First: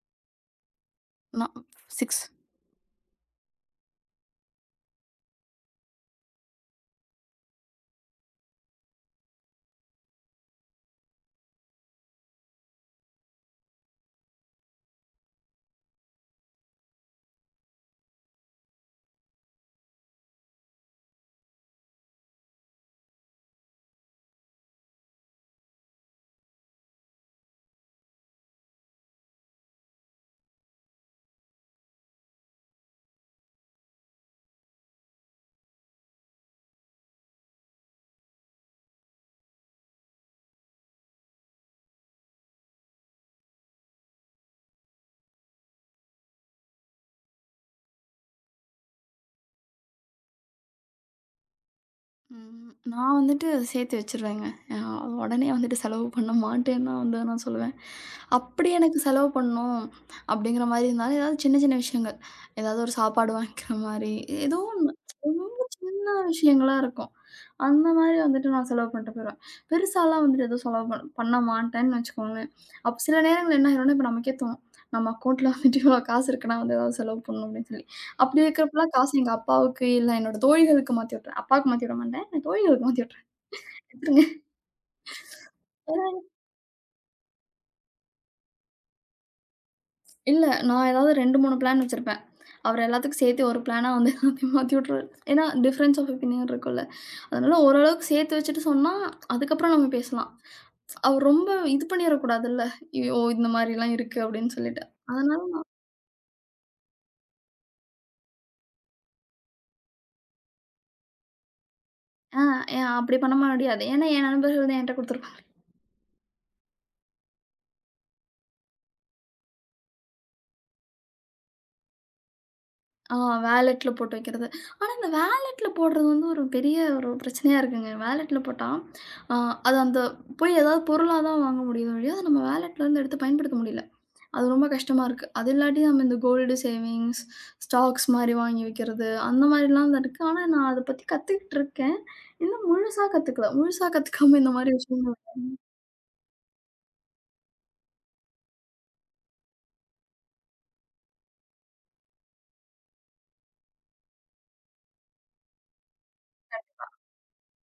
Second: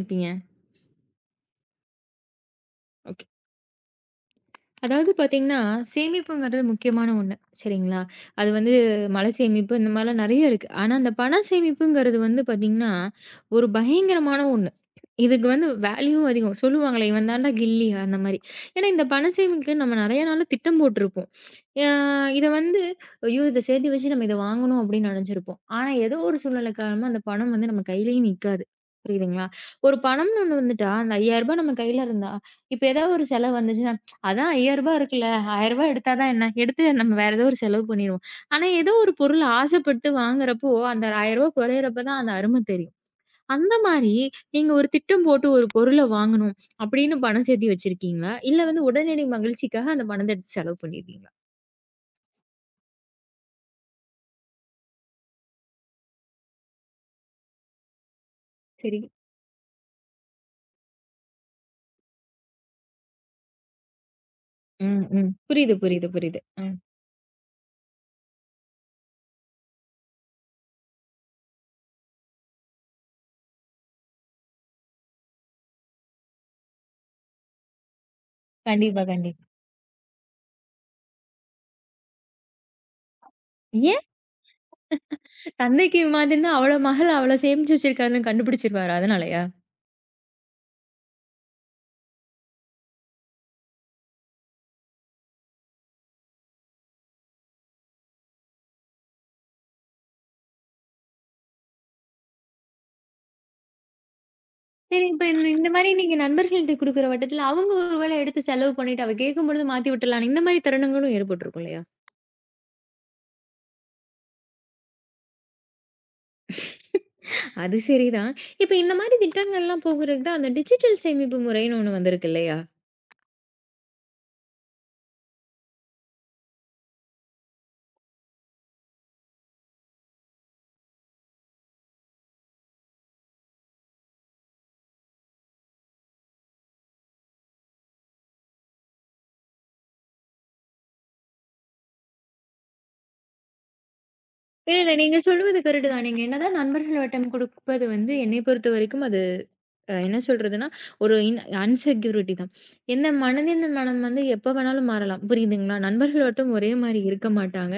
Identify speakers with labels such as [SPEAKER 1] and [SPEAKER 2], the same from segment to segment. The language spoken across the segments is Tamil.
[SPEAKER 1] இருப்பீங்க?
[SPEAKER 2] நான் 6.
[SPEAKER 1] அதாவது பார்த்தீங்கன்னா, சேமிப்புங்கிறது முக்கியமான ஒண்ணு. சரிங்களா? அது வந்து மலை சேமிப்பு இந்த மாரிலாம் நெறைய இருக்கு. ஆனா, அந்த பண சேமிப்புங்கிறது வந்து பார்த்தீங்கன்னா, ஒரு பயங்கரமான ஒண்ணு. இதுக்கு வந்து வேல்யூவும் அதிகம். சொல்லுவாங்களே, "இவன் தான்டா கில்லி" அந்த மாரி. ஏன்னா, இந்த பண சேமிக்க நம்ம நெறைய நாளா திட்டம் போட்டிருப்போம். அ இத வந்து, "ஐயோ! இத சேர்த்து வச்சு நம்ம இத வாங்கணும்" அப்படின்னு நெனைச்சிருப்போம். ஆனா, ஏதோ ஒரு சூழ்நிலை காரணமா அந்த பணம் வந்து நம்ம கையிலேயே நிக்காது. புரியுதுங்களா? ஒரு பணம்னு ஒண்ணு வந்துட்டா, அந்த ரூ. 5000 நம்ம கையில இருந்தா, இப்ப ஏதாவது ஒரு செலவு வந்துச்சுன்னா அதான் ரூ. 5000 இருக்குல்ல. ரூ. 1000 எடுத்தா தான் என்ன? எடுத்து நம்ம வேற ஏதோ ஒரு செலவு பண்ணிருவோம். ஆனா, ஏதோ ஒரு பொருள் ஆசைப்பட்டு வாங்குறப்போ, அந்த ரூ. 1000 குறையிறப்ப தான் அந்த அரும தெரியும். அந்த மாரி நீங்க ஒரு திட்டம் போட்டு ஒரு பொருள வாங்கணும் அப்படின்னு பணம் சேர்த்து வச்சிருக்கீங்களா? இல்ல வந்து உடனடி மகிழ்ச்சிக்காக அந்த பணத்த எடுத்து செலவு பண்ணியிருக்கீங்களா?
[SPEAKER 2] நான் வந்துட்டு சேர்த்து வச்சுருவேங்க. அ உடனே வந்துட்டு செலவு பண்ண மாட்டேன்னு தான் வந்து நான் சொல்லுவேன். அப்படி எனக்கு
[SPEAKER 1] சரி.
[SPEAKER 2] செலவு பண்ணணும் அப்படிங்கிற மாரி இருந்தாலும், ஏதாவது சின்ன சின்ன விஷயங்கள். ஏதாவது ஒரு சாப்பாடு வாங்கிக்கிற மாரி, ஏதோ ஒண்ணு.
[SPEAKER 1] ம், ம்.
[SPEAKER 2] ரொம்ப
[SPEAKER 1] புரியுது,
[SPEAKER 2] சின்ன
[SPEAKER 1] புரியுது, புரியுது. ம்.
[SPEAKER 2] விஷயங்களா இருக்கும். அந்த மாரி வந்துட்டு நான் செலவு பண்ணிட்டு போயிருவேன். பெருசாலாம் வந்துட்டு எதுவும் செலவு பண்ண மாட்டேன்னு வச்சுக்கோங்களேன். அப்ப சில நேரங்கள்ல என்ன ஆயிரும்னா, இப்ப நமக்கே தோணும். நம்ம அக்கவுண்ட்ல வந்துட்டு இவ்வளோ காசு இருக்குன்னா வந்து ஏதாவது செலவு பண்ணணும் அப்படின்னு சொல்லி. அப்படி இருக்கிறப்பலாம்
[SPEAKER 1] கண்டிப்பா,
[SPEAKER 2] காசு எங்க
[SPEAKER 1] கண்டிப்பா.
[SPEAKER 2] அப்பாவுக்கு, இல்ல என்னோட தோழிகளுக்கு மாத்தி விட்டுருவேன். அப்பாவுக்கு மாத்தி விட மாட்டேன். என் தோழிகளுக்கு மாத்தி விட்டுருவேன்.
[SPEAKER 1] ஏன்?
[SPEAKER 2] எடுத்துருங்க.
[SPEAKER 1] தந்தைக்கு
[SPEAKER 2] ஏன்னா
[SPEAKER 1] மாதிரின்னா, அவள மகள் அவ்வளோ சேமிச்சு வச்சிருக்காருன்னு கண்டுபிடிச்சிருவாரா? அதனாலயா?
[SPEAKER 2] இல்ல நான் ஏதாவது 2, 3 பிளான் வச்சிருப்பேன். அவர் எல்லாத்துக்கும் சேர்த்து ஒரு பிளானா வந்து எல்லாத்தையும் மாத்தி விட்டுருவாரு. ஏன்னா டிஃபரன்ஸ் ஆஃப் ஒப்பீனியன் இருக்கும்ல. அதனால ஓரளவுக்கு சேர்த்து வச்சுட்டு சொன்னா, அதுக்கப்புறம் நம்ம பேசலாம். அவர் ரொம்ப இது பண்ணிறக்கூடாதுல்ல. "ஐயோ! இந்த மாரிலாம் இருக்கு" அப்படின்னு சொல்லிட்டு.
[SPEAKER 1] சரி, இப்ப இந்த
[SPEAKER 2] அதனால
[SPEAKER 1] இந்த மாரி நீங்க நண்பர்கள்ட்ட குடுக்குற வட்டத்துல, அவங்க ஒரு வேளை எடுத்து செலவு பண்ணிட்டு, அவ கேட்கும்பொழுது மாத்தி விட்டுறலான்னு, இந்த மாரி தருணங்களும் ஏற்பட்டுருக்கும் இல்லையா?
[SPEAKER 2] ஆ ஏன் அப்படி பண்ண முடியாது. ஏன்னா என் நண்பர்கள் தான் என்ட்ட குடுத்துருப்பாங்க.
[SPEAKER 1] அது சரிதான். இப்ப இந்த மாரி திட்டங்கள்லாம் போகுறதுக்கு தான் அந்த டிஜிட்டல் சேமிப்பு முறைன்னு ஒண்ணு வந்திருக்கு இல்லையா?
[SPEAKER 2] ஆ வாலெட்ல போட்டு வைக்கிறது. ஆனா இந்த வாலெட்ல போடுறது வந்து ஒரு பெரிய ஒரு பிரச்சனையா இருக்குங்க. வாலெட்ல போட்டா, அ அது அந்த போய் ஏதாவது பொருளா தான் வாங்க முடியுதோ ஒழிய, அத நம்ம வாலெட்லருந்து எடுத்து பயன்படுத்த முடியல. அது ரொம்ப கஷ்டமா இருக்கு. அது இல்லாட்டி நம்ம இந்த கோல்டு சேவிங்ஸ், ஸ்டாக்ஸ் மாரி வாங்கி வைக்கிறது, அந்த மாரிலாம் தான் இருக்கு. ஆனா நான் அத பத்தி கத்துக்கிட்டு இருக்கேன். இன்னும் முழுசா கத்துக்கல. முழுசா கத்துக்காம இந்த மாரி
[SPEAKER 1] இல்ல, இல்ல. நீங்க
[SPEAKER 2] விஷயங்கள்
[SPEAKER 1] சொல்வது கரெக்ட்டு தான். நீங்க என்னதான் நண்பர்கள் வட்டம் குடுப்பது வந்து என்னைய பொறுத்தவரைக்கும் அது என்ன சொல்றதுன்னா, ஒரு அன்செக்யூரிட்டி தான். என்ன மனதின் மனம் வந்து எப்ப வேணாலும் மாறலாம். புரியுதுங்களா? நண்பர்கள் மட்டும் ஒரே மாரி இருக்க மாட்டாங்க.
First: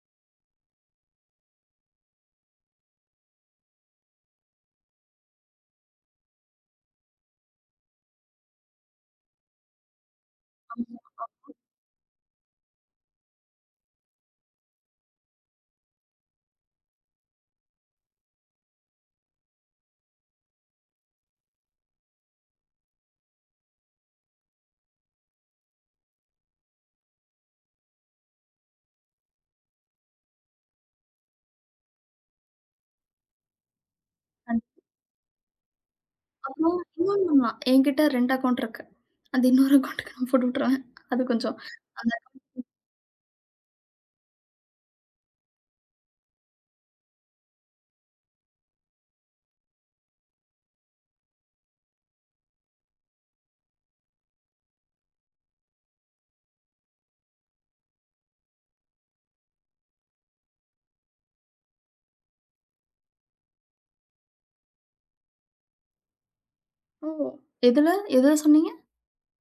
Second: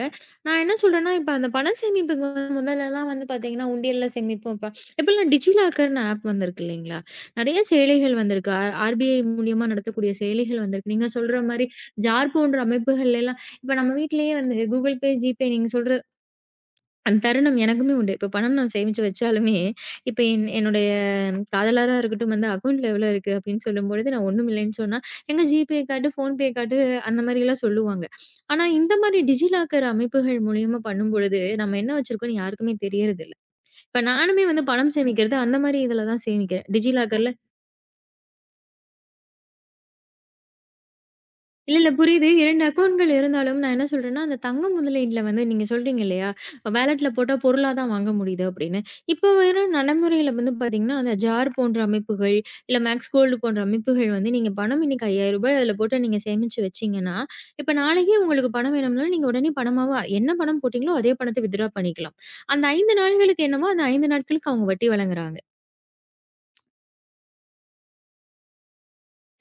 [SPEAKER 1] நான் என்ன சொல்றேன்னா, இப்ப அந்த பண சேமிப்புக்கு வந்து முதல்லலாம் வந்து பார்த்தீங்கன்னா, உண்டியல்ல சேமிப்போம். இப்ப இப்பல்லாம் டிஜிலாக்கர்னு ஆப் வந்திருக்கு இல்லைங்களா? நெறைய செயலிகள் வந்திருக்கு. ஆர்பிஐ மூலியமா நடத்தக்கூடிய செயலிகள் வந்திருக்கு. நீங்க சொல்ற மாரி ஜார் போன்ற அமைப்புகள்லாம் இப்ப நம்ம வீட்லயே வந்து Google Pay, GPay நீங்க சொல்ற அந்த தருணம் எனக்குமே உண்டு. இப்ப பணம் நான் சேமிச்சு வச்சாலுமே, இப்ப என்னுடைய காதலரா இருக்கட்டும் வந்து அக்கவுண்ட்ல எவ்வளோ இருக்கு அப்டின்னு சொல்லும்பொழுது, நான் ஒண்ணும் இல்லைன்னு சொன்னா, "எங்க ஜிபே காட்டு, ஃபோன்பே காட்டு" அந்த மாரிலாம் சொல்லுவாங்க. ஆனா இந்த மாரி டிஜிலாக்கர் அமைப்புகள் மூலியமா பண்ணும்பொழுது, நம்ம என்ன வச்சிருக்கோம்ன்னு யாருக்குமே தெரியறதில்ல. இப்ப நானுமே வந்து
[SPEAKER 2] பண்ணு.
[SPEAKER 1] பணம் சேமிக்கிறது அந்த மாரி இதுல தான் சேமிக்கிறேன்.
[SPEAKER 2] அப்புறம் இன்னொன்னு
[SPEAKER 1] டிஜிலாக்கர்ல.
[SPEAKER 2] பண்ணலாம். என்கிட்ட 2 அக்கவுண்ட் இருக்கு. அது இன்னொரு அக்கவுண்ட்டுக்கு நான் போட்டு விட்டுருவேன். அது கொஞ்சம்
[SPEAKER 1] இல்ல, இல்ல,
[SPEAKER 2] அந்த.
[SPEAKER 1] புரியுது. 2 அக்கவுண்ட்கள் இருந்தாலும் நான் என்ன சொல்றேன்னா, அந்த தங்க முதலீட்ல வந்து நீங்க சொல்றீங்க இல்லையா? வாலெட்ல போட்டா பொருளா தான் வாங்க முடியுது அப்படின்னு. இப்போ வர நடைமுறையில வந்து பார்த்தீங்கன்னா, அந்த ஜார் போன்ற அமைப்புகள், இல்ல மேக்ஸ் கோல்டு போன்ற அமைப்புகள் வந்து நீங்க பணம் இன்னைக்கு ரூ. 5000 அதில போட்டு நீங்க சேமிச்சு வச்சீங்கன்னா, இப்ப நாளைக்கே உங்களுக்கு பணம் வேணும்னாலும் நீங்க உடனே பணமாவா என்ன பணம் போட்டீங்களோ அதே பணத்தை வித்ட்ரா பண்ணிக்கலாம். அந்த 5 நாள்களுக்கு என்னமோ அந்த 5 நாட்களுக்கு அவங்க வட்டி வழங்குறாங்க.
[SPEAKER 2] ஓ! எதுல? எதுல சொன்னீங்க?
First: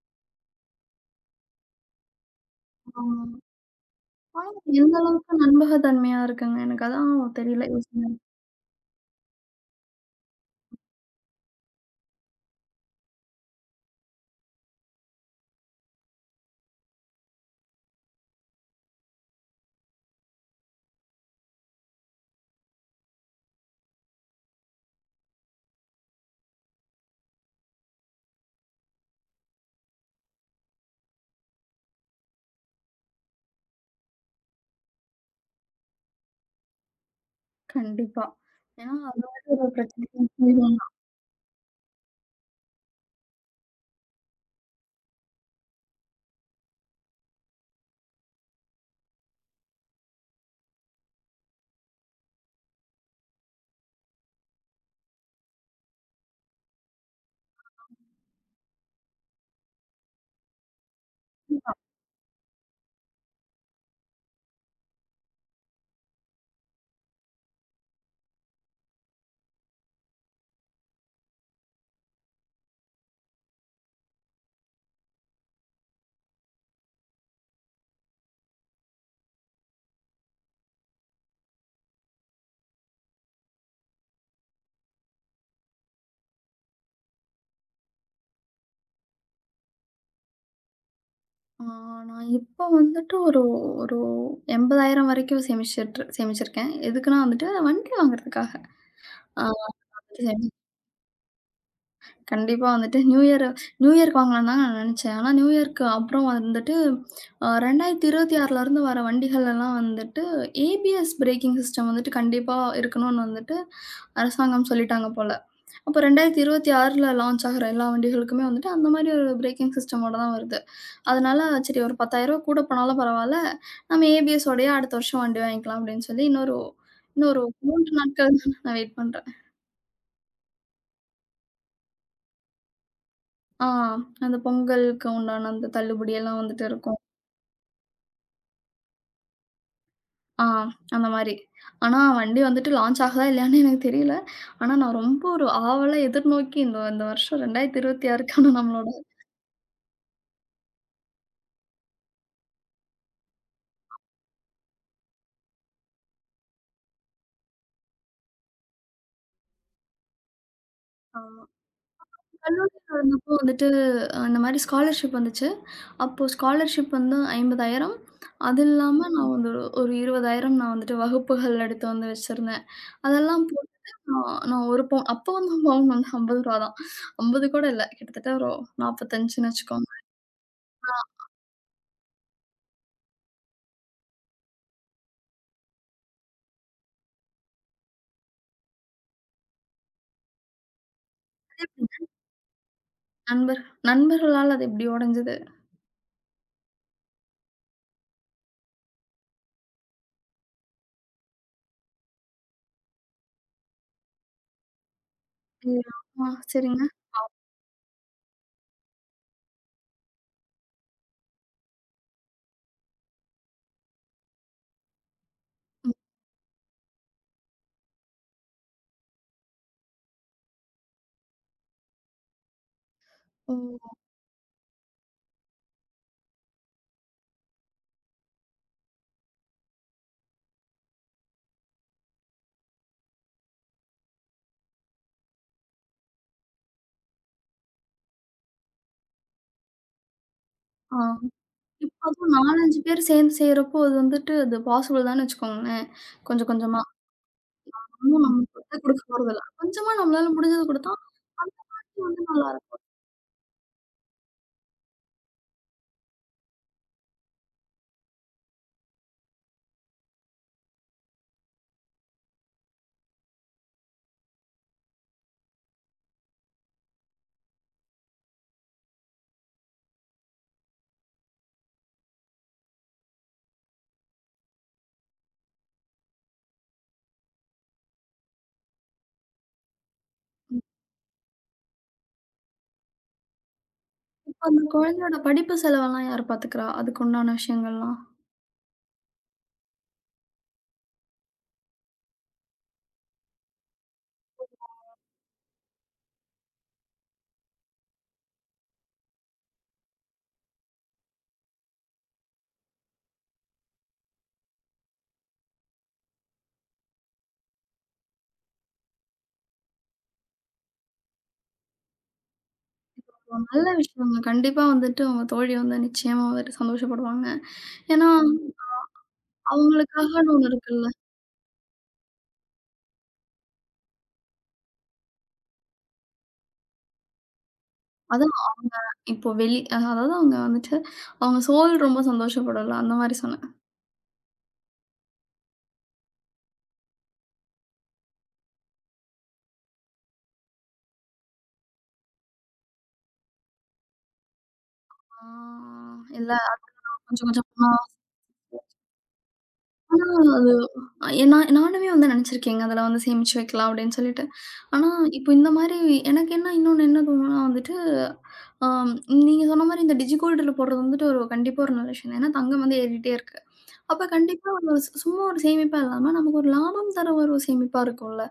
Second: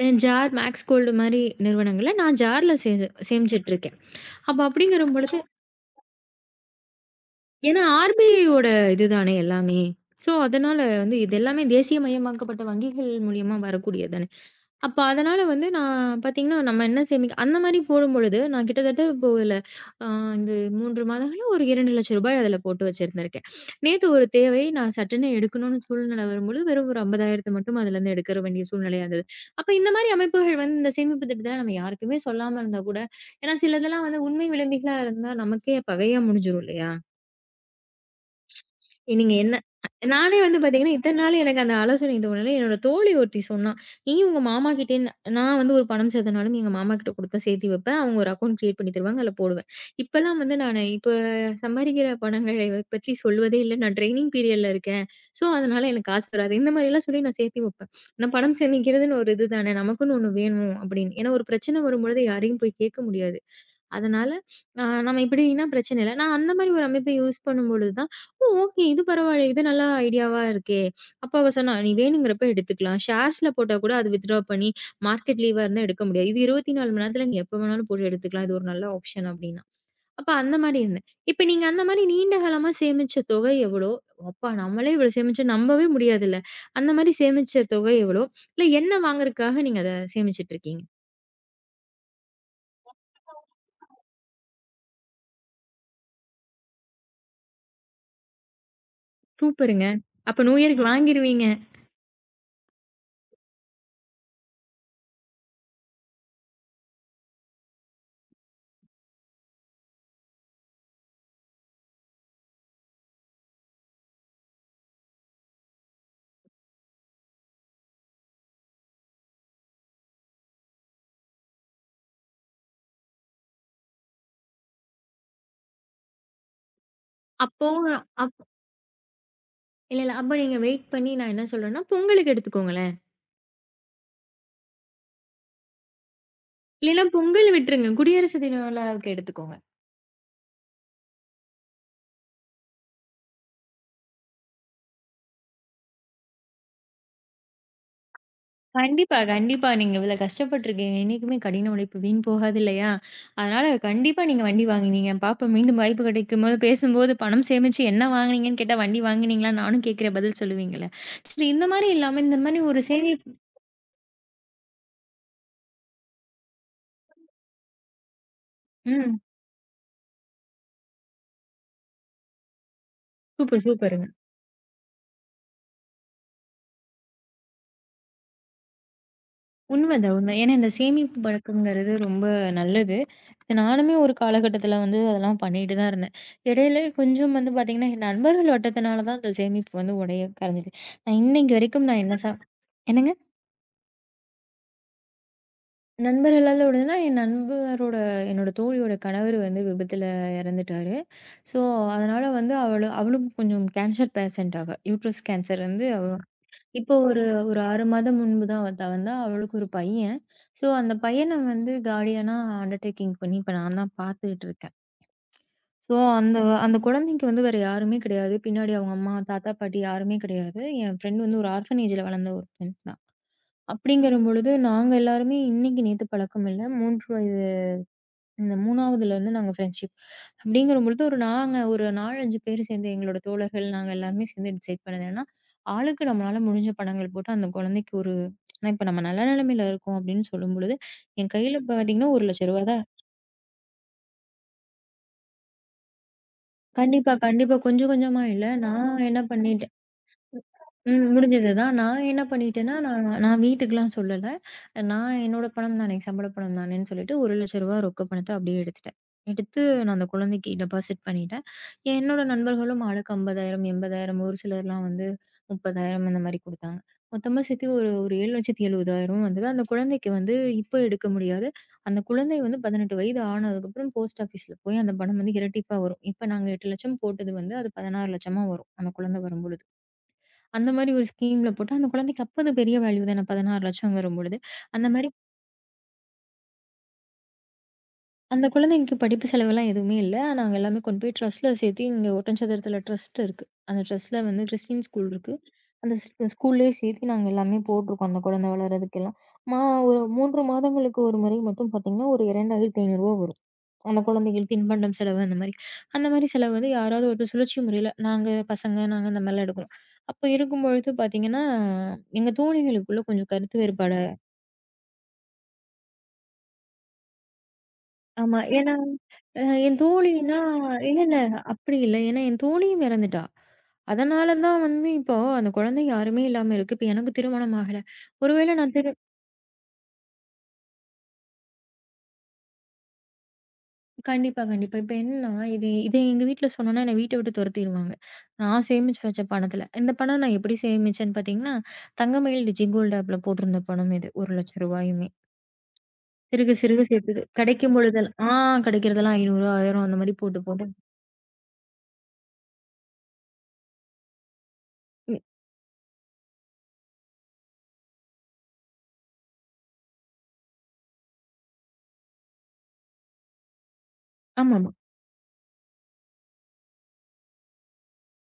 [SPEAKER 1] ஜார், மேக்ஸ் கோல்டு மாரி நிறுவனங்கள்ல நான் ஜார்ல
[SPEAKER 2] ஆமா.
[SPEAKER 1] சேமிச்சுட்டுருக்கேன்.
[SPEAKER 2] ஆனா,
[SPEAKER 1] அப்ப
[SPEAKER 2] எந்த
[SPEAKER 1] அப்படிங்கிற
[SPEAKER 2] அளவுக்கு
[SPEAKER 1] பொழுது
[SPEAKER 2] நம்பகத்தன்மையா இருக்குங்க? எனக்கு அதான் தெரியல
[SPEAKER 1] ஏன்னா,
[SPEAKER 2] யோசனை.
[SPEAKER 1] ஆர்பிஐ ஓட இதுதானே எல்லாமே. ஸோ, அதனால வந்து இது எல்லாமே தேசிய மயமாக்கப்பட்ட வங்கிகள் மூலியமா வரக்கூடியது தானே. அப்ப அதனால வந்து நான் பார்த்தீங்கன்னா, நம்ம என்ன சேமிக்க அந்த மாரி போடும்பொழுது, நான் கிட்டத்தட்ட இப்போ இதுல அ இந்த 3 மாதங்களா ஒரு ரூ. 2,00,000 அதுல போட்டு வச்சிருந்திருக்கேன். நேத்து ஒரு தேவை நான் சட்டுன்னு எடுக்கணும்னு சூழ்நிலை வரும்பொழுது, வெறும் ஒரு 50,000 மட்டும் அதுலருந்து எடுக்கற வேண்டிய சூழ்நிலையா இருந்தது. அப்ப இந்த மாரி அமைப்புகள் வந்து இந்த சேமிப்பு திட்டத்த நம்ம யாருக்குமே சொல்லாம இருந்தா கூட, ஏன்னா சிலதெல்லாம் வந்து உண்மை விளம்பிகளா இருந்தா நமக்கே பகையா முடிஞ்சிரும் இல்லையா?
[SPEAKER 2] கண்டிப்பா. ஏன்னா அது
[SPEAKER 1] நீங்க என்ன?
[SPEAKER 2] மாதிரி ஒரு பிரச்சனைக்கு
[SPEAKER 1] நானே வந்து
[SPEAKER 2] தீர்வுதான்.
[SPEAKER 1] பார்த்தீங்கன்னா, இத்தன நாள் எனக்கு அந்த ஆலோசனை தோணல. என்னோட தோழி ஒருத்தி சொன்னா. "நீயும் உங்க மாமாகிட்டயே நான் வந்து ஒரு பணம் சேர்த்தனாலும் எங்க மாமாகிட்ட குடுத்து சேர்த்து வைப்பேன். அவங்க ஒரு அக்கவுண்ட் கிரியேட் பண்ணி தருவாங்க. அதில போடுவேன்." இப்பலாம் வந்து நானு இப்ப சம்பாரிக்கிற பணங்களை பற்றி சொல்வதே இல்ல. நான் ட்ரெய்னிங் பீரியட்ல இருக்கேன். ஸோ, அதனால எனக்கு காசு வராது. இந்த மாரிலாம் சொல்லி நான் சேர்த்து வைப்பேன். நான் பணம் சேமிக்கிறதுன்னு ஒரு இது தானே. நமக்குன்னு ஒண்ணு வேணும் அப்படின்னு. ஏன்னா ஒரு பிரச்சனை வரும்பொழுது யாரையும் போய் கேட்க முடியாது. அதனால நம்ம இப்படின்னா பிரச்சனை இல்ல. நான் அந்த மாரி ஒரு அமைப்பை யூஸ் பண்ணும்பொழுது தான், ஓ! ஓகே. இது பரவாயில்ல. இது நல்ல ஐடியாவா இருக்கே! அப்ப அவ சொன்னா, "நீ வேணுங்கிறப்ப எடுத்துக்கலாம். ஷேர்ஸ்ல போட்டா கூட அது வித்ட்ரா பண்ணி மார்க்கெட் லீவா இருந்தா எடுக்க முடியாது. இது 24 மணி நேரத்துல நீ எப்ப வேணாலும் போட்டு எடுத்துக்கலாம். இது ஒரு நல்ல ஆப்ஷன்" அப்டின்னா. அப்ப அந்த மாரி இருந்தேன். இப்ப நீங்க அந்த மாரி நீண்ட காலமா சேமிச்ச தொகை எவ்வளோ? அப்பா! நம்மளே இவ்வளோ சேமிச்சா நம்பவே முடியாதுல்ல. அந்த மாரி சேமிச்ச தொகை எவ்வளோ? இல்ல என்ன வாங்குறதுக்காக நீங்க அத சேமிச்சுட்டு இருக்கீங்க?
[SPEAKER 2] ஆ நான் இப்போ வந்துட்டு ஒரு ஒரு 80,000 வரைக்கும் சேமிச்சுட்டு சேமிச்சிருக்கேன். எதுக்குன்னா வந்துட்டு வண்டி வாங்குறதுக்காக. ஆ.
[SPEAKER 1] சூப்பருங்க. அப்ப
[SPEAKER 2] சரி.
[SPEAKER 1] நியூ இயர்க்கு வாங்கிருவீங்க.
[SPEAKER 2] கண்டிப்பா வந்துட்டு நியூ இயர்க்கு வாங்கலாம்னு தான் நான் நெனச்சேன். ஆனா நியூ இயர்க்கு அப்புறம் வந்துட்டு 2026லருந்து வர வண்டிகள் எல்லாம் வந்துட்டு ஏபிஎஸ் பிரேக்கிங் சிஸ்டம் வந்துட்டு கண்டிப்பா இருக்கணும்னு வந்துட்டு அரசாங்கம் சொல்லிட்டாங்க போல. அப்போ 2026ல லான்ச் ஆகுற எல்லா வண்டிகளுக்குமே வந்துட்டு, அந்த மாரி ஒரு பிரேக்கிங் சிஸ்டமோட தான் வருது. அதனால சரி ஒரு ரூ. 10,000 கூட போனாலும் பரவால்ல. நம்ம ஏபிஎஸ் ஓடயே அடுத்த வருஷம் வண்டி வாங்கிக்கலாம் அப்டின்னு சொல்லி இன்னொரு இன்னொரு
[SPEAKER 1] அப்போ
[SPEAKER 2] 3 நாட்கள்
[SPEAKER 1] அப்
[SPEAKER 2] நான் வெயிட் பண்றேன்.
[SPEAKER 1] இல்ல, இல்ல. அப்ப நீங்க வெயிட் பண்ணி நான் என்ன சொல்றேன்னா, பொங்கலுக்கு எடுத்துக்கோங்களேன்.
[SPEAKER 2] ஆ அந்த பொங்கலுக்கு உண்டான அந்த தள்ளுபடி எல்லாம் வந்துட்டு இருக்கும்.
[SPEAKER 1] இல்லன்னா பொங்கல் விட்டுருங்க. குடியரசு தின விழாவுக்கு எடுத்துக்கோங்க.
[SPEAKER 2] ஆ அந்த மாரி. ஆனா வண்டி வந்துட்டு லான்ச் ஆகுதா இல்லையான்னு எனக்கு தெரியல. ஆனா நான் ரொம்ப ஒரு ஆவலா எதிர்நோக்கி இந்த இந்த வருஷம் 2026க்கான நம்மளோட
[SPEAKER 1] கண்டிப்பா, கண்டிப்பா. நீங்க இவ்வளோ கஷ்டப்பட்டுருக்கீங்க. என்னைக்குமே கடின உழைப்பு வீண் போகாது இல்லையா? அதனால கண்டிப்பா நீங்க வண்டி வாங்குனீங்க. பாப்போம், மீண்டும் வாய்ப்பு கிடைக்கும்போது பேசும்போது பணம் சேமிச்சு என்ன வாங்குனீங்கன்னு கேட்டா, வண்டி வாங்குனீங்களான்னு நானும் கேட்கிற பதில் சொல்லுவீங்கல்ல.
[SPEAKER 2] ஆ.
[SPEAKER 1] சரி, இந்த மாரி இல்லாம இந்த மாரி ஒரு
[SPEAKER 2] கல்லூரியில இருந்தப்போ வந்துட்டு, அந்த மாரி ஸ்காலர்ஷிப் வந்துச்சு. அப்போ ஸ்காலர்ஷிப் வந்து 50,000. அது இல்லாம
[SPEAKER 1] ம்.
[SPEAKER 2] நான் வந்து ஒரு 20,000 நான் வந்துட்டு வகுப்புகள் எடுத்து வந்து வச்சிருந்தேன். அதெல்லாம்
[SPEAKER 1] சூப்பர்,
[SPEAKER 2] போட்டு
[SPEAKER 1] சூப்பருங்க.
[SPEAKER 2] நான் நான் 1 பவுன் அப்போ வந்து பவுன் வந்து ரூ. 50 தான். 50 கூட இல்ல. கிட்டத்தட்ட ஒரு 45ன்னு வச்சுக்கோங்க.
[SPEAKER 1] உண்மைதான், உண்மை. ஏன்னா இந்த சேமிப்பு பழக்கம்ங்கிறது ரொம்ப நல்லது. இது நானுமே ஒரு காலகட்டத்தில வந்து அதெல்லாம் பண்ணிட்டு தான் இருந்தேன். இடையில கொஞ்சம் வந்து பார்த்தீங்கன்னா, என் நண்பர்கள் வட்டத்தினால தான் அந்த சேமிப்பு வந்து உடைய கரைஞ்சது. நான் இன்னைக்கு வரைக்கும் நான் என்ன என்னங்க?
[SPEAKER 2] நண்பர் நண்பர்களால அது எப்படி உடைஞ்சது.
[SPEAKER 1] நண்பர் எல்லாரோடனா, என் என்னோட தோழியோட கணவர் வந்து விபத்துல இறந்துட்டாரு. ஸோ, அதனால வந்து அவளும் கொஞ்சம் கேன்சர் பேஷண்ட் அவ. யூட்ரஸ் கேன்சர் வந்து அவ
[SPEAKER 2] ஆ. சரிங்க.
[SPEAKER 1] இப்போ ஒரு ஒரு 6 மாதம் முன்பு தான் அவ வந்தா. அவளுக்கு ஒரு பையன். ஸோ, அந்த பையன வந்து கார்டியனா அண்டர்டேக்கிங் பண்ணி இப்ப நான் தான் பார்த்துக்கிட்டு இருக்கேன்.
[SPEAKER 2] ம்.
[SPEAKER 1] ஸோ, அந்த அந்த குழந்தைக்கு வந்து வேற யாருமே கிடையாது. பின்னாடி அவங்க அம்மா, தாத்தா, பாட்டி யாருமே கிடையாது. என் ஃப்ரெண்ட் வந்து ஒரு ஆர்ஃபனேஜ்ல வளர்ந்த ஒரு ஃப்ரெண்ட் தான்.
[SPEAKER 2] ஓ!
[SPEAKER 1] அப்படிங்கிற பொழுது, நாங்க எல்லாருமே இன்னைக்கு, நேத்து பழக்கம் இல்ல. 3, இந்த 3வதுல வந்து நாங்க ஃப்ரெண்ட்ஷிப். அப்படிங்கிறபொழுது ஒரு நாங்க ஒரு 4, 5 பேர் சேர்ந்து எங்களோட தோழர்கள் நாங்க எல்லாருமே சேர்ந்து டிசைட் பண்ணது என்னன்னா, ஆளுக்கு நம்மளால முடிஞ்ச பணங்கள் போட்டு அந்த குழந்தைக்கு ஒரு. ஆனா இப்ப நம்ம நல்ல நிலைமையில இருக்கோம் அப்படின்னு சொல்லும்பொழுது,
[SPEAKER 2] ஆ.
[SPEAKER 1] என் கையில இப்ப
[SPEAKER 2] இப்போ
[SPEAKER 1] பார்த்தீங்கன்னா ரூ.
[SPEAKER 2] அதுவும் 4,
[SPEAKER 1] 1,00,000
[SPEAKER 2] 5
[SPEAKER 1] தான்.
[SPEAKER 2] பேர் சேர்ந்து செய்றப்போ அது வந்துட்டு அது பாசிபிள் தான்னு வச்சுக்கோங்களேன். கொஞ்சம் கொஞ்சமா
[SPEAKER 1] கண்டிப்பா, கண்டிப்பா. கொஞ்சம்
[SPEAKER 2] இன்னும்
[SPEAKER 1] கொஞ்சமா இல்ல.
[SPEAKER 2] நமக்கு வந்து
[SPEAKER 1] நான்
[SPEAKER 2] குடுக்க
[SPEAKER 1] என்ன
[SPEAKER 2] போறதில்ல.
[SPEAKER 1] பண்ணிட்டேன்?
[SPEAKER 2] கொஞ்சமா நம்மளால முடிஞ்சத குடுத்தா,
[SPEAKER 1] ம். முடிஞ்சது தான். நான்
[SPEAKER 2] அதுவே
[SPEAKER 1] என்ன
[SPEAKER 2] வந்து
[SPEAKER 1] பண்ணிட்டேன்னா,
[SPEAKER 2] நல்லாருக்கும்.
[SPEAKER 1] ம். நான் நான் வீட்டுக்குலாம் சொல்லல. நான் என்னோட பணம் தானே, சம்பள பணம் தானேன்னு சொல்லிட்டு ரூ. 1,00,000 ரொக்க பணத்த அப்படியே எடுத்துட்டேன். எடுத்து நான் அந்த குழந்தைக்கு டெபாசிட் பண்ணிட்டேன். என்னோட நண்பர்களும் ஆளுக்கு 50,000, 80,000 ஒரு சிலர்லாம் வந்து 30,000 அந்த மாரி குடுத்தாங்க. மொத்தமா சேர்த்து ஒரு ஒரு 7,70,000 வந்தது. அந்த குழந்தைக்கு வந்து இப்ப எடுக்க முடியாது. அந்த குழந்தை வந்து 18 வயது ஆனதுக்கப்புறம் போஸ்ட் ஆஃபீஸ்ல போய் அந்த பணம் வந்து இரட்டிப்பா வரும். இப்ப நாங்க 8,00,000 போட்டது வந்து அது 16,00,000ஆ வரும். அந்த குழந்தை வரும்பொழுது. அந்த மாரி ஒரு ஸ்கீம்ல போட்டு அந்த குழந்தைக்கு அப்ப அது பெரிய வேல்யூ தான 16,00,000ங்குற பொழுது.
[SPEAKER 2] இப்ப அந்த
[SPEAKER 1] அந்த மாரி.
[SPEAKER 2] குழந்தையோட படிப்பு செலவெல்லாம் யார் பாத்துக்கிறா? அதுக்கு உண்டான விஷயங்கள்லாம்.
[SPEAKER 1] அந்த குழந்தைங்களுக்கு படிப்பு செலவெல்லாம் எதுவுமே இல்ல. நாங்க எல்லாமே கொண்டு போய் ட்ரஸ்ட்ல சேர்த்து இங்க ஒட்டன்சத்திரத்தில ட்ரஸ்ட் இருக்கு. அந்த ட்ரஸ்ட்ல வந்து கிறிஸ்டியன் ஸ்கூல் இருக்கு. அந்த ஸ்கூல்லயே சேர்த்து நாங்க எல்லாமே போட்டுருக்கோம். அந்த குழந்தை வளர்றதுக்கெல்லாம். மா ஒரு 3 மாதங்களுக்கு ஒரு முறை மட்டும் பார்த்தீங்கன்னா, ஒரு ரூ. 2,500 வரும். அந்த குழந்தைகள் தின்பண்டம் செலவு அந்த மாரி. அந்த மாரி செலவு வந்து யாராவது ஒருத்தர் சுழற்சி முறையில நாங்க பசங்க, நாங்க இந்த மாரிலாம் எடுக்கிறோம். அப்ப இருக்கும்பொழுது பார்த்தீங்கன்னா, எங்க தோழிகளுக்குள்ள கொஞ்சம்
[SPEAKER 2] ஒரு
[SPEAKER 1] கருத்து
[SPEAKER 2] நல்ல
[SPEAKER 1] வேறுபாடு.
[SPEAKER 2] விஷயங்க. கண்டிப்பா வந்துட்டு உங்க தோழி வந்து நிச்சயமா வந்துட்டு சந்தோஷப்படுவாங்க. ஏன்னா,
[SPEAKER 1] ஆமா. ஏன்னா, அ என்
[SPEAKER 2] அவங்களுக்காகன்னு
[SPEAKER 1] தோழின்னா,
[SPEAKER 2] ஒண்ணு இருக்குல்ல.
[SPEAKER 1] இல்ல, இல்ல. அப்படி இல்ல. ஏன்னா என் தோழியும் இறந்துட்டா. அதனால தான் வந்து இப்போ அந்த குழந்தை யாருமே இல்லாம இருக்கு. இப்ப எனக்கு திருமணம் ஆகல.
[SPEAKER 2] அதான்
[SPEAKER 1] ஒருவேள நான்
[SPEAKER 2] அவங்க இப்போ வெளி அதாவது அவங்க வந்துட்டு, அவங்க சோல் ரொம்ப சந்தோஷப்படும்ல, அந்த மாரி சொன்னேன்.
[SPEAKER 1] கண்டிப்பா, கண்டிப்பா. இப்ப என்னன்னா, இத எங்க வீட்ல சொன்னோன்னா என்ன வீட்ட விட்டு துரத்திருவாங்க. நான் சேமிச்சு வச்ச பணத்துல. இந்த பணம் நான் எப்படி சேமிச்சேன்னு பார்த்தீங்கன்னா, தங்கமயில் டிஜி கோல்டு ஆப்ல போட்டிருந்த பணம் இது. ரூ. 1,00,000
[SPEAKER 2] ஆ இல்ல
[SPEAKER 1] சிறுக சிறுக சேர்த்தது.
[SPEAKER 2] கொஞ்சம் கொஞ்சம்
[SPEAKER 1] கிடைக்கும் பொழுதெல்லாம் கிடைக்கிறதெல்லாம் ரூ. 500, 1000 அந்த
[SPEAKER 2] ஆனா
[SPEAKER 1] மாரி போட்டு,
[SPEAKER 2] அது.
[SPEAKER 1] போட்டு.
[SPEAKER 2] ஏன்னா நானுமே வந்து நெனச்சிருக்கேங்க. அதில வந்து சேமிச்சு வைக்கலாம் அப்டின்னு சொல்லிட்டு. ஆனா,
[SPEAKER 1] ம்.
[SPEAKER 2] இப்போ இந்த மாரி எனக்கு என்ன இன்னொன்னு என்ன தோணும்னா வந்துட்டு, ஆம் நீங்க சொன்ன மாரி இந்த டிஜி கோல்டுல போடுறது வந்துட்டு ஒரு கண்டிப்பா ஒரு நல்ல விஷயம் தான். ஏன்னா தங்கம் வந்து ஏறிட்டே இருக்கு. அப்ப கண்டிப்பா
[SPEAKER 1] ஆமாமா.
[SPEAKER 2] ஒரு சும்மா ஒரு சேமிப்பா இல்லாம, நமக்கு ஒரு லாபம் தர ஒரு சேமிப்பா இருக்கும்ல.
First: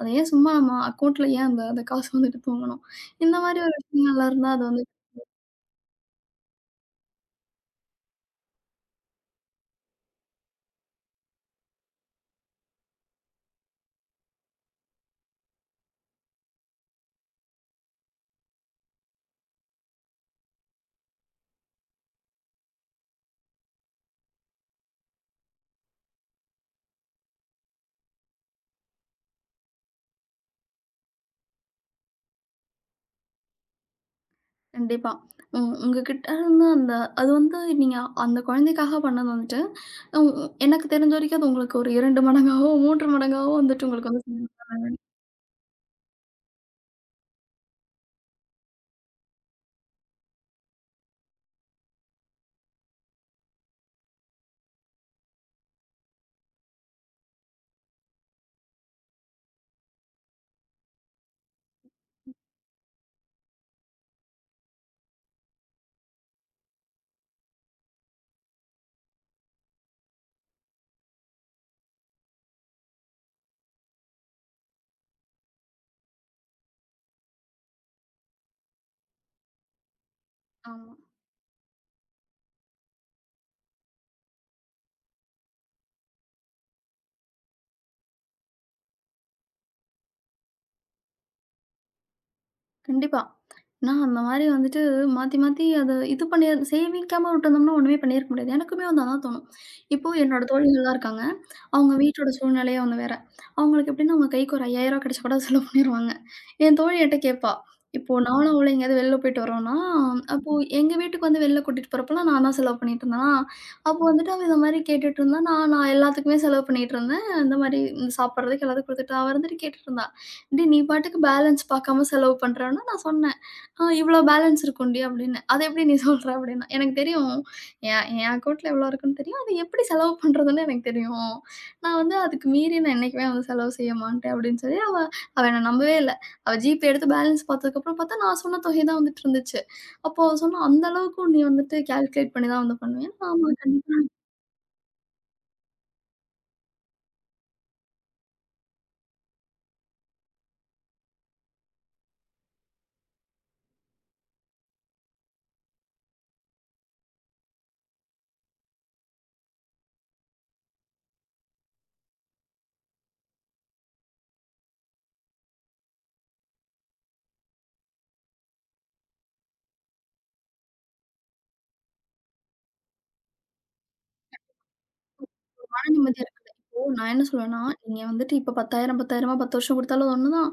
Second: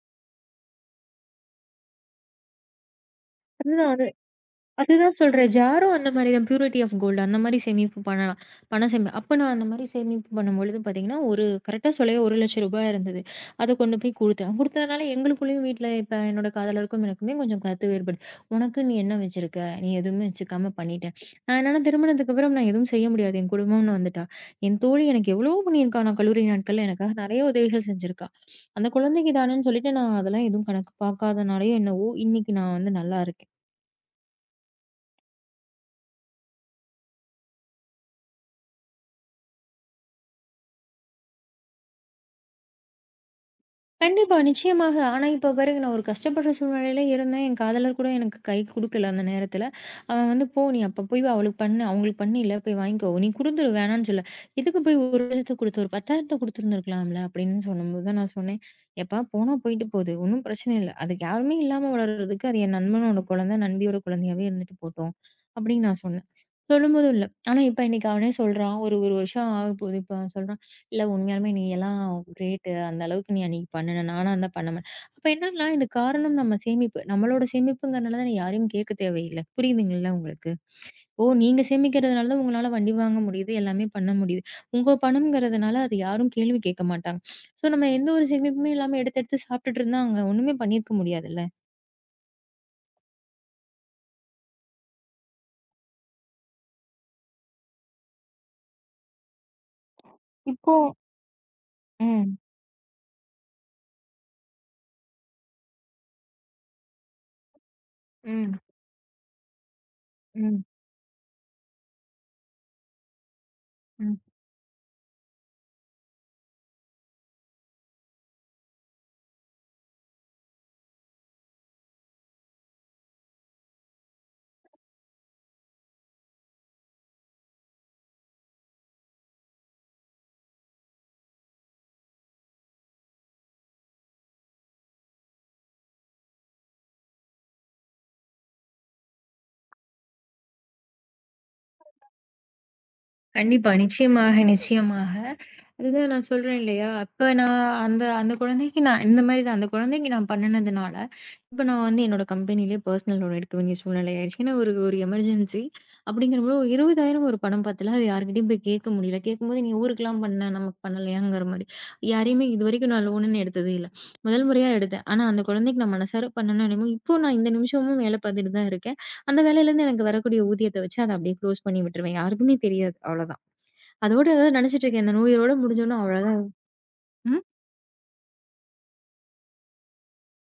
[SPEAKER 2] அத ஏன் சும்மா நம்ம அக்கவுண்ட்ல ஏன் அந்த அந்த காசு வந்துட்டு தூங்கணும்? இந்த மாரி ஒரு
[SPEAKER 1] அதுதான்,
[SPEAKER 2] விஷயங்கள்லாம் இருந்தா அது வந்து
[SPEAKER 1] அதுதான் சொல்றேன். ஜாரும் அந்த மாரி தான் பியூரிட்டி ஆஃப் கோல்டு, அந்த மாரி சேமிப்பு பண்ணலாம். பணம் அப்ப நான் அந்த மாரி சேமிப்பு பண்ணும்பொழுது பார்த்தீங்கன்னா, ஒரு கரெக்ட்டா சொல்ல ரூ. 1,00,000 இருந்தது. அத கொண்டு போய் குடுத்தேன். குடுத்ததுனால எங்களுக்குள்ளேயும் வீட்ல இப்ப என்னோட காதலருக்கும் எனக்குமே கொஞ்சம் கருத்து வேறுபாடு. "உனக்கு நீ என்ன வச்சிருக்க? நீ எதுவுமே வச்சுக்காம பண்ணிட்ட." நான் என்னன்னா திருமணத்துக்கு அப்புறம் நான் எதுவும் செய்ய முடியாது. என் குடும்பம்னு வந்துட்டா. என் தோழி எனக்கு எவ்வளவோ பண்ணியிருக்கா. நான் கல்லூரி நாட்கள்ல எனக்காக நெறைய உதவிகள் செஞ்சிருக்கா. அந்த குழந்தைக்கு தானேன்னு சொல்லிட்டு நான் அதெல்லாம் எதுவும் கணக்கு பார்க்காதனாலயோ என்னவோ, இன்னைக்கு நான் வந்து நல்லா இருக்கேன்.
[SPEAKER 2] கண்டிப்பா. ம். உங்ககிட்ட இருந்து அந்த அது வந்து நீங்க அந்த குழந்தைக்காக பண்ணது வந்துட்டு, உ உ- எனக்கு தெரிஞ்ச வரைக்கும் அது உங்களுக்கு ஒரு 2 மடங்காவோ, 3 மடங்காவோ வந்துட்டு உங்களுக்கு வந்து
[SPEAKER 1] கண்டிப்பா.
[SPEAKER 2] சந்தோஷம்.
[SPEAKER 1] நிச்சயமாக. ஆனா, இப்ப பாருங்க, நான் ஒரு கஷ்டப்படுற சூழ்நிலையில இருந்தேன். என் காதலர் கூட எனக்கு கை குடுக்கல அந்த நேரத்துல. அவன் வந்து, "போ, நீ அப்ப போய் அவளுக்கு பண்ணு. அவங்களுக்கு பண்ணையில போய் வாங்கிக்கோ. நீ குடுத்துரு வேணான்னு சொல்ல. எதுக்கு போய் ஒரு லட்சத்த குடுத்து, ஒரு 10,000த்த குடுத்துருந்துருக்கலாம்ல." அப்படின்னு சொன்னம்போது தான் நான் சொன்னேன், "எப்பா போனா போயிட்டு போகுது. ஒண்ணும் பிரச்சனை இல்ல. அதுக்கு யாருமே இல்லாம வளர்றதுக்கு அது என் நண்பனோட குழந்தை, நண்பியோட குழந்தையாவே இருந்துட்டு போட்டும்." அப்படின்னு நான் சொன்னேன். சொல்லும்போதும் இல்ல. ஆனா இப்ப இன்னைக்கு அவனே சொல்றான். ஒரு 1 வருஷம் ஆகப்போகுது. இப்ப அவன் சொல்றான், இல்ல உண்மையாலுமே நீ எல்லாம் கிரேட்டு. அந்த அளவுக்கு நீ அன்னைக்கு பண்ணுன. நானா இருந்தா பண்ண மாட்டேன். அப்ப என்னன்னா, இந்த காரணம் நம்ம சேமிப்பு. நம்மளோட சேமிப்புங்கிறனால தான யாரையும் கேட்க தேவையில்ல. புரியுதுங்கல்ல உங்களுக்கு?
[SPEAKER 2] ஆமா.
[SPEAKER 1] ஓ! நீங்க சேமிக்கிறதுனால தான் உங்களால வண்டி வாங்க முடியுது. எல்லாமே பண்ண முடியுது. உங்க பணம்ங்கிறதுனால அது யாரும் கேள்வி கேட்க மாட்டாங்க. ஸோ, நம்ம எந்த ஒரு சேமிப்புமே இல்லாம எடுத்து எடுத்து சாப்பிட்டுட்டு இருந்தா அங்க ஒண்ணுமே பண்ணியிருக்க முடியாதுல்ல.
[SPEAKER 2] கண்டிப்பா. நான் அந்த மாரி வந்துட்டு மாத்தி, மாத்தி அத இது பண்ணி சேமிக்காம விட்டுருந்தோம்னா ஒண்ணுமே பண்ணியிருக்க முடியாது. எனக்குமே வந்து அதான் தோணும். இப்போ என்னோட
[SPEAKER 1] இப்போ
[SPEAKER 2] தோழிகள்லாம் இருக்காங்க. அவங்க வீட்டோட
[SPEAKER 1] ம்.
[SPEAKER 2] சூழ்நிலையே ஒண்ணு வேற. அவங்களுக்கு எப்படின்னா, அவங்க கைக்கு ஒரு ரூ. 5,000 கிடைச்சா கூட அதை செலவு பண்ணிருவாங்க. என் தோழி என்ட்ட கேட்பா. இப்போ நானும்
[SPEAKER 1] ம்,
[SPEAKER 2] அவளும் எங்கேயாவது வெளில போயிட்டு வரோம்னா, அப்போ
[SPEAKER 1] ம்,
[SPEAKER 2] எங்க வீட்டுக்கு வந்து வெளில கூட்டிட்டு போறப்பலாம் நான் தான் செலவு பண்ணிட்டு இருந்தேனா, அப்போ
[SPEAKER 1] ம்.
[SPEAKER 2] வந்துட்டு அவ இந்த மாரி கேட்டுட்டு இருந்தா, நான் நான் எல்லாத்துக்குமே செலவு பண்ணிட்டு இருந்தேன். இந்த மாரி சாப்பிடுறதுக்கு எல்லாத்துக்கும் குடுத்துட்டு அவ இருந்துட்டு கேட்டுட்டு இருந்தா. "டி நீ பாட்டுக்கு பேலன்ஸ் பாக்காம செலவு பண்றன்னா" நான் சொன்னேன். "ஆ இவ்ளோ பேலன்ஸ் இருக்கும்டி" அப்டின்னு. "அத எப்டி நீ சொல்ற?" அப்டின்னா. "எனக்கு தெரியும். என் என் அக்கவுண்ட்ல எவ்ளோ இருக்குன்னு தெரியும். அத எப்டி செலவு பண்றதுன்னு எனக்கு தெரியும். நான் வந்து அதுக்கு மீறி நான் என்னைக்குமே வந்து செலவு செய்ய மாட்டேன்" அப்டின்னு சொல்லி அவ அவ என்ன நம்பவே இல்ல. அவ ஜிபே எடுத்து பேலன்ஸ் பாத்ததுக்கப்புறம் பாத்தா, நான் சொன்ன தொகை தான் வந்துட்டு இருந்துச்சு. அப்போ அவ சொன்னா, "அந்த அளவுக்கு நீ வந்துட்டு கால்குலேட் பண்ணி தான் வந்து பண்ணுவியா?" "ஆமா
[SPEAKER 1] கண்டிப்பா.
[SPEAKER 2] கண்டிப்பா."
[SPEAKER 1] நிச்சயமாக, நிச்சயமாக. அதுதான் நான் சொல்றேன் இல்லையா? அப்ப நான் அந்த அந்த குழந்தைக்கு நான் இந்த மாரி தான். அந்த குழந்தைக்கு நான் பண்ணுனதுனால, இப்ப நான் வந்து என்னோட கம்பெனியிலே பர்சனல் லோன் எடுக்க வேண்டிய சூழ்நிலை ஆயிடுச்சு. ஏன்னா ஒரு ஒரு எமர்ஜென்சி அப்படிங்கிறபோது ஒரு 20,000 ஒரு பணம் பார்த்தல அது யார்கிட்டயும் போய் கேட்க முடியல. கேட்கும்போது, "நீ ஊருக்குலாம் பண்ண நமக்கு பண்ணலையாங்கிற மாரி." யாரையுமே இதுவரைக்கும் நான் லோனுன்னு எடுத்ததே இல்ல. முதல் முறையா எடுத்தேன். ஆனா அந்த குழந்தைக்கு நான் மனசார பண்ணணும்னு நினைக்கும் இப்போ நான் இந்த நிமிஷமும் வேலை பார்த்துட்டு தான் இருக்கேன். அந்த வேலையிலேருந்து எனக்கு வரக்கூடிய ஊதியத்த வச்சு அத அப்படியே க்ளோஸ் பண்ணி விட்டுருவேன். யாருக்குமே தெரியாது. அவ்வளோதான். அதோட நினைச்சிட்டு இருக்கேன். இந்த நோயோட
[SPEAKER 2] மன
[SPEAKER 1] முடிஞ்சோனே
[SPEAKER 2] நிம்மதி.
[SPEAKER 1] அவ்வளோதான்.
[SPEAKER 2] நான் என்ன
[SPEAKER 1] ம்.
[SPEAKER 2] சொல்லுவேன்னா, நீங்க வந்துட்டு இப்ப 10,000 10,000 10 வருஷம் குடுத்தாலும் அது ஒண்ணுதான்.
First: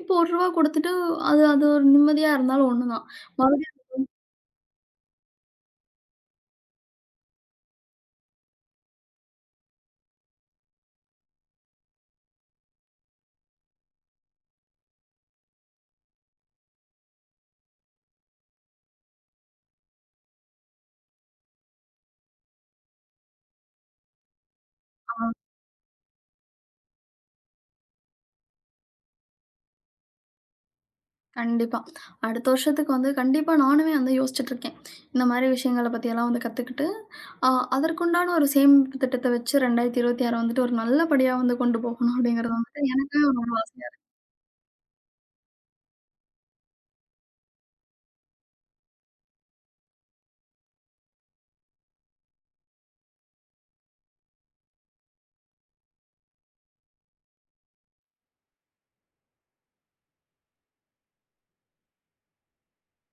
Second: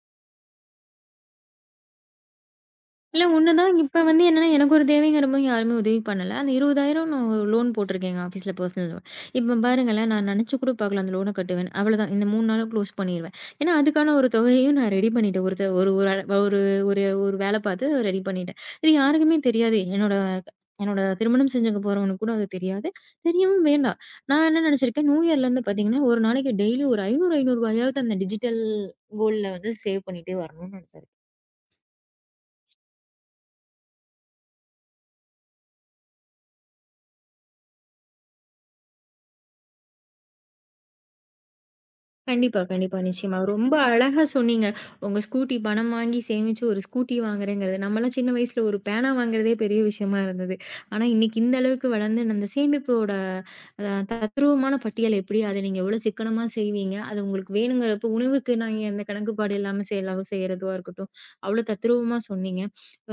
[SPEAKER 2] இப்போ ரூ. 1 குடுத்துட்டு அது அது ஒரு நிம்மதியா இருந்தாலும் ஒண்ணுதான்.
[SPEAKER 1] இல்ல ஒண்ணுதான்.
[SPEAKER 2] மறுபடியும்
[SPEAKER 1] இப்ப வந்து என்னன்னா, எனக்கு ஒரு தேவைங்கிறப்போ யாருமே உதவி பண்ணல. அந்த 20,000 நான் லோன் போட்டிருக்கேங்க ஆஃபீஸ்ல, பர்சனல் லோன். இப்ப பாருங்களேன், நான் நினைச்சு கூட பார்க்கல அந்த லோன கட்டுவேன். அவ்வளதான். இந்த 3 நாள்ல க்ளோஸ் பண்ணிருவேன். ஏன்னா, அதுக்கான ஒரு தொகையையும் நான் ரெடி பண்ணிட்டேன். ஒரு த ஒரு ஒரு அ- ஒரு ஒரு ஒரு வேல பார்த்து ரெடி பண்ணிட்டேன். இது யாருக்குமே தெரியாது. என்னோட என்னோட திருமணம் செஞ்சுக்க போறவனுக்கு கூட அது தெரியாது. தெரியவும் வேண்டாம். நான் என்ன நினைச்சிருக்கேன், நியூ
[SPEAKER 2] ஆ.
[SPEAKER 1] இயர்லேருந்து பார்த்தீங்கன்னா, ஒரு நாளைக்கு டெய்லி ஒரு 500, ரூ. 500 அந்த டிஜிட்டல் கோல்ட்ல வந்து சேவ் பண்ணிட்டே வரணும்னு நினைச்சேன்.
[SPEAKER 2] கண்டிப்பா. அடுத்த வருஷத்துக்கு வந்து கண்டிப்பா நானுமே வந்து யோசிச்சுட்டுருக்கேன். இந்த மாரி விஷயங்கள பத்தியெல்லாம் வந்து கத்துக்கிட்டு, அ அதற்குண்டான ஒரு சேமிப்பு திட்டத்த வச்சு 2026 வந்துட்டு ஒரு நல்லபடியா வந்து கொண்டு போகணும் அப்படிங்கிறது
[SPEAKER 1] கண்டிப்பா,
[SPEAKER 2] வந்துட்டு
[SPEAKER 1] கண்டிப்பா.
[SPEAKER 2] எனக்குமே
[SPEAKER 1] நிச்சயமா.
[SPEAKER 2] ஒரு ரொம்ப
[SPEAKER 1] ரொம்ப
[SPEAKER 2] ஆசையா இருக்கு.
[SPEAKER 1] அழகா சொன்னீங்க. உங்க ஸ்கூட்டி பணம் வாங்கி சேமிச்சு ஒரு ஸ்கூட்டி வாங்குறேங்கிறது. நம்மலாம் சின்ன வயசுல ஒரு பேனா வாங்குறதே பெரிய விஷயமா இருந்தது. ஆனா, இன்னைக்கு இந்த அளவுக்கு வளர்ந்து அந்த சேமிப்போட அ தத்ரூவமான பட்டியல் எப்படி, அத நீங்க எவ்வளோ சிக்கனமா செய்வீங்க, அது உங்களுக்கு வேணுங்கிறப்போ உணவுக்கு நாங்க எந்த கணக்குப்பாடு இல்லாம செலவு செய்றதுவா இருக்கட்டும், அவ்வளோ தத்ரூவமா சொன்னீங்க.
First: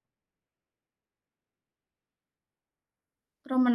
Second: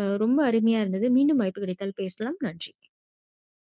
[SPEAKER 1] ரொம்ப அருமையா இருந்தது. மீண்டும் வாய்ப்பு கிடைத்தால் பேசலாம். நன்றி.
[SPEAKER 2] ரொம்ப